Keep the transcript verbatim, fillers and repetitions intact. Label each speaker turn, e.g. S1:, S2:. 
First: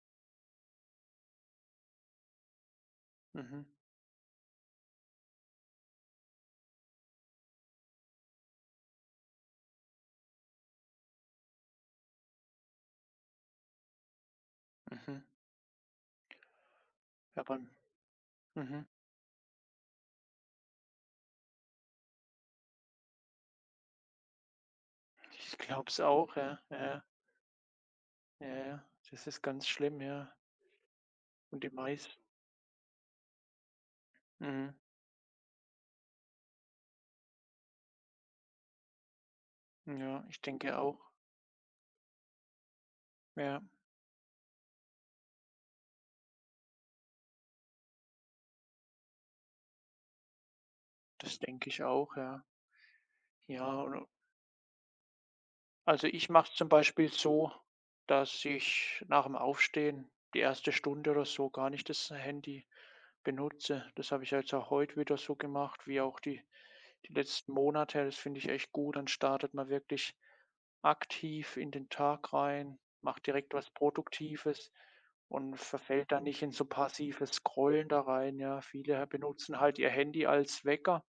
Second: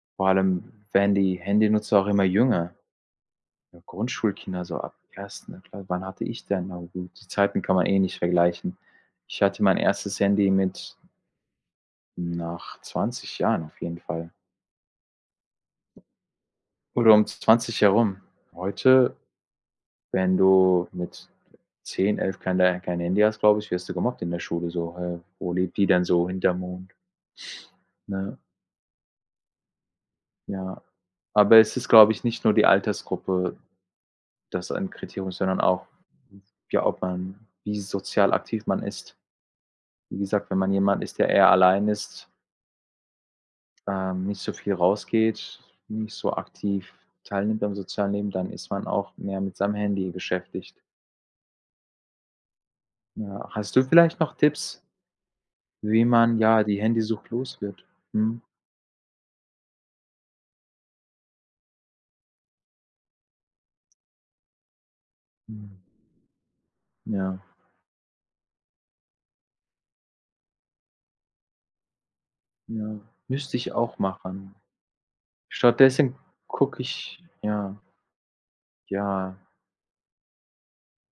S1: Vor allem werden die Handynutzer auch immer jünger.
S2: Mhm.
S1: Ja, Grundschulkinder so ab ersten Kla Wann hatte ich denn? Na gut, die Zeiten kann man eh nicht vergleichen. Ich hatte mein erstes Handy mit nach zwanzig Jahren auf jeden Fall.
S2: Mhm.
S1: Oder um zw
S2: Ja wann
S1: zwanzig herum.
S2: mhm.
S1: Heute, wenn du mit zehn, elf kein kein Handy hast, glaube ich, wirst du gemobbt in der Schule so: „Hä, wo
S2: Ich
S1: lebt die
S2: glaube es
S1: denn so?
S2: auch,
S1: Hinterm
S2: ja,
S1: Mond?“
S2: ja.
S1: Ne?
S2: Ja, ja, das ist ganz schlimm, ja.
S1: Ja, aber
S2: Und die
S1: es ist, glaube
S2: meist
S1: ich, nicht nur die Altersgruppe, dass
S2: Mhm.
S1: ein Kriterium ist, sondern auch, ja, ob man wie sozial aktiv man ist. Wie
S2: Ja, ich
S1: gesagt, wenn man
S2: denke auch.
S1: jemand ist, der eher allein ist
S2: Ja.
S1: ähm, nicht so viel rausgeht, nicht so aktiv teilnimmt am sozialen Leben, dann ist man auch mehr mit seinem Handy beschäftigt.
S2: Das denke ich auch, ja.
S1: Ja, hast
S2: Ja,
S1: du
S2: u und
S1: vielleicht noch Tipps
S2: Also,
S1: wie
S2: ich
S1: man,
S2: mache es
S1: ja,
S2: zum
S1: die
S2: Beispiel
S1: Handysucht
S2: so,
S1: loswird? Mhm.
S2: dass ich nach dem Aufstehen die erste Stunde oder so gar nicht das Handy benutze. Das habe ich jetzt auch heute wieder so
S1: Mhm.
S2: gemacht, wie auch die die
S1: Ja.
S2: letzten Monate. Das finde ich echt gut. Dann startet man wirklich aktiv in den Tag rein,
S1: Ja,
S2: macht direkt
S1: müsste
S2: was
S1: ich auch machen.
S2: Produktives und verfällt
S1: Stattdessen
S2: da nicht in so
S1: gucke ich
S2: passives
S1: ja.
S2: Scrollen da rein, ja. Viele
S1: Ja.
S2: benutzen halt ihr Handy als Wecker.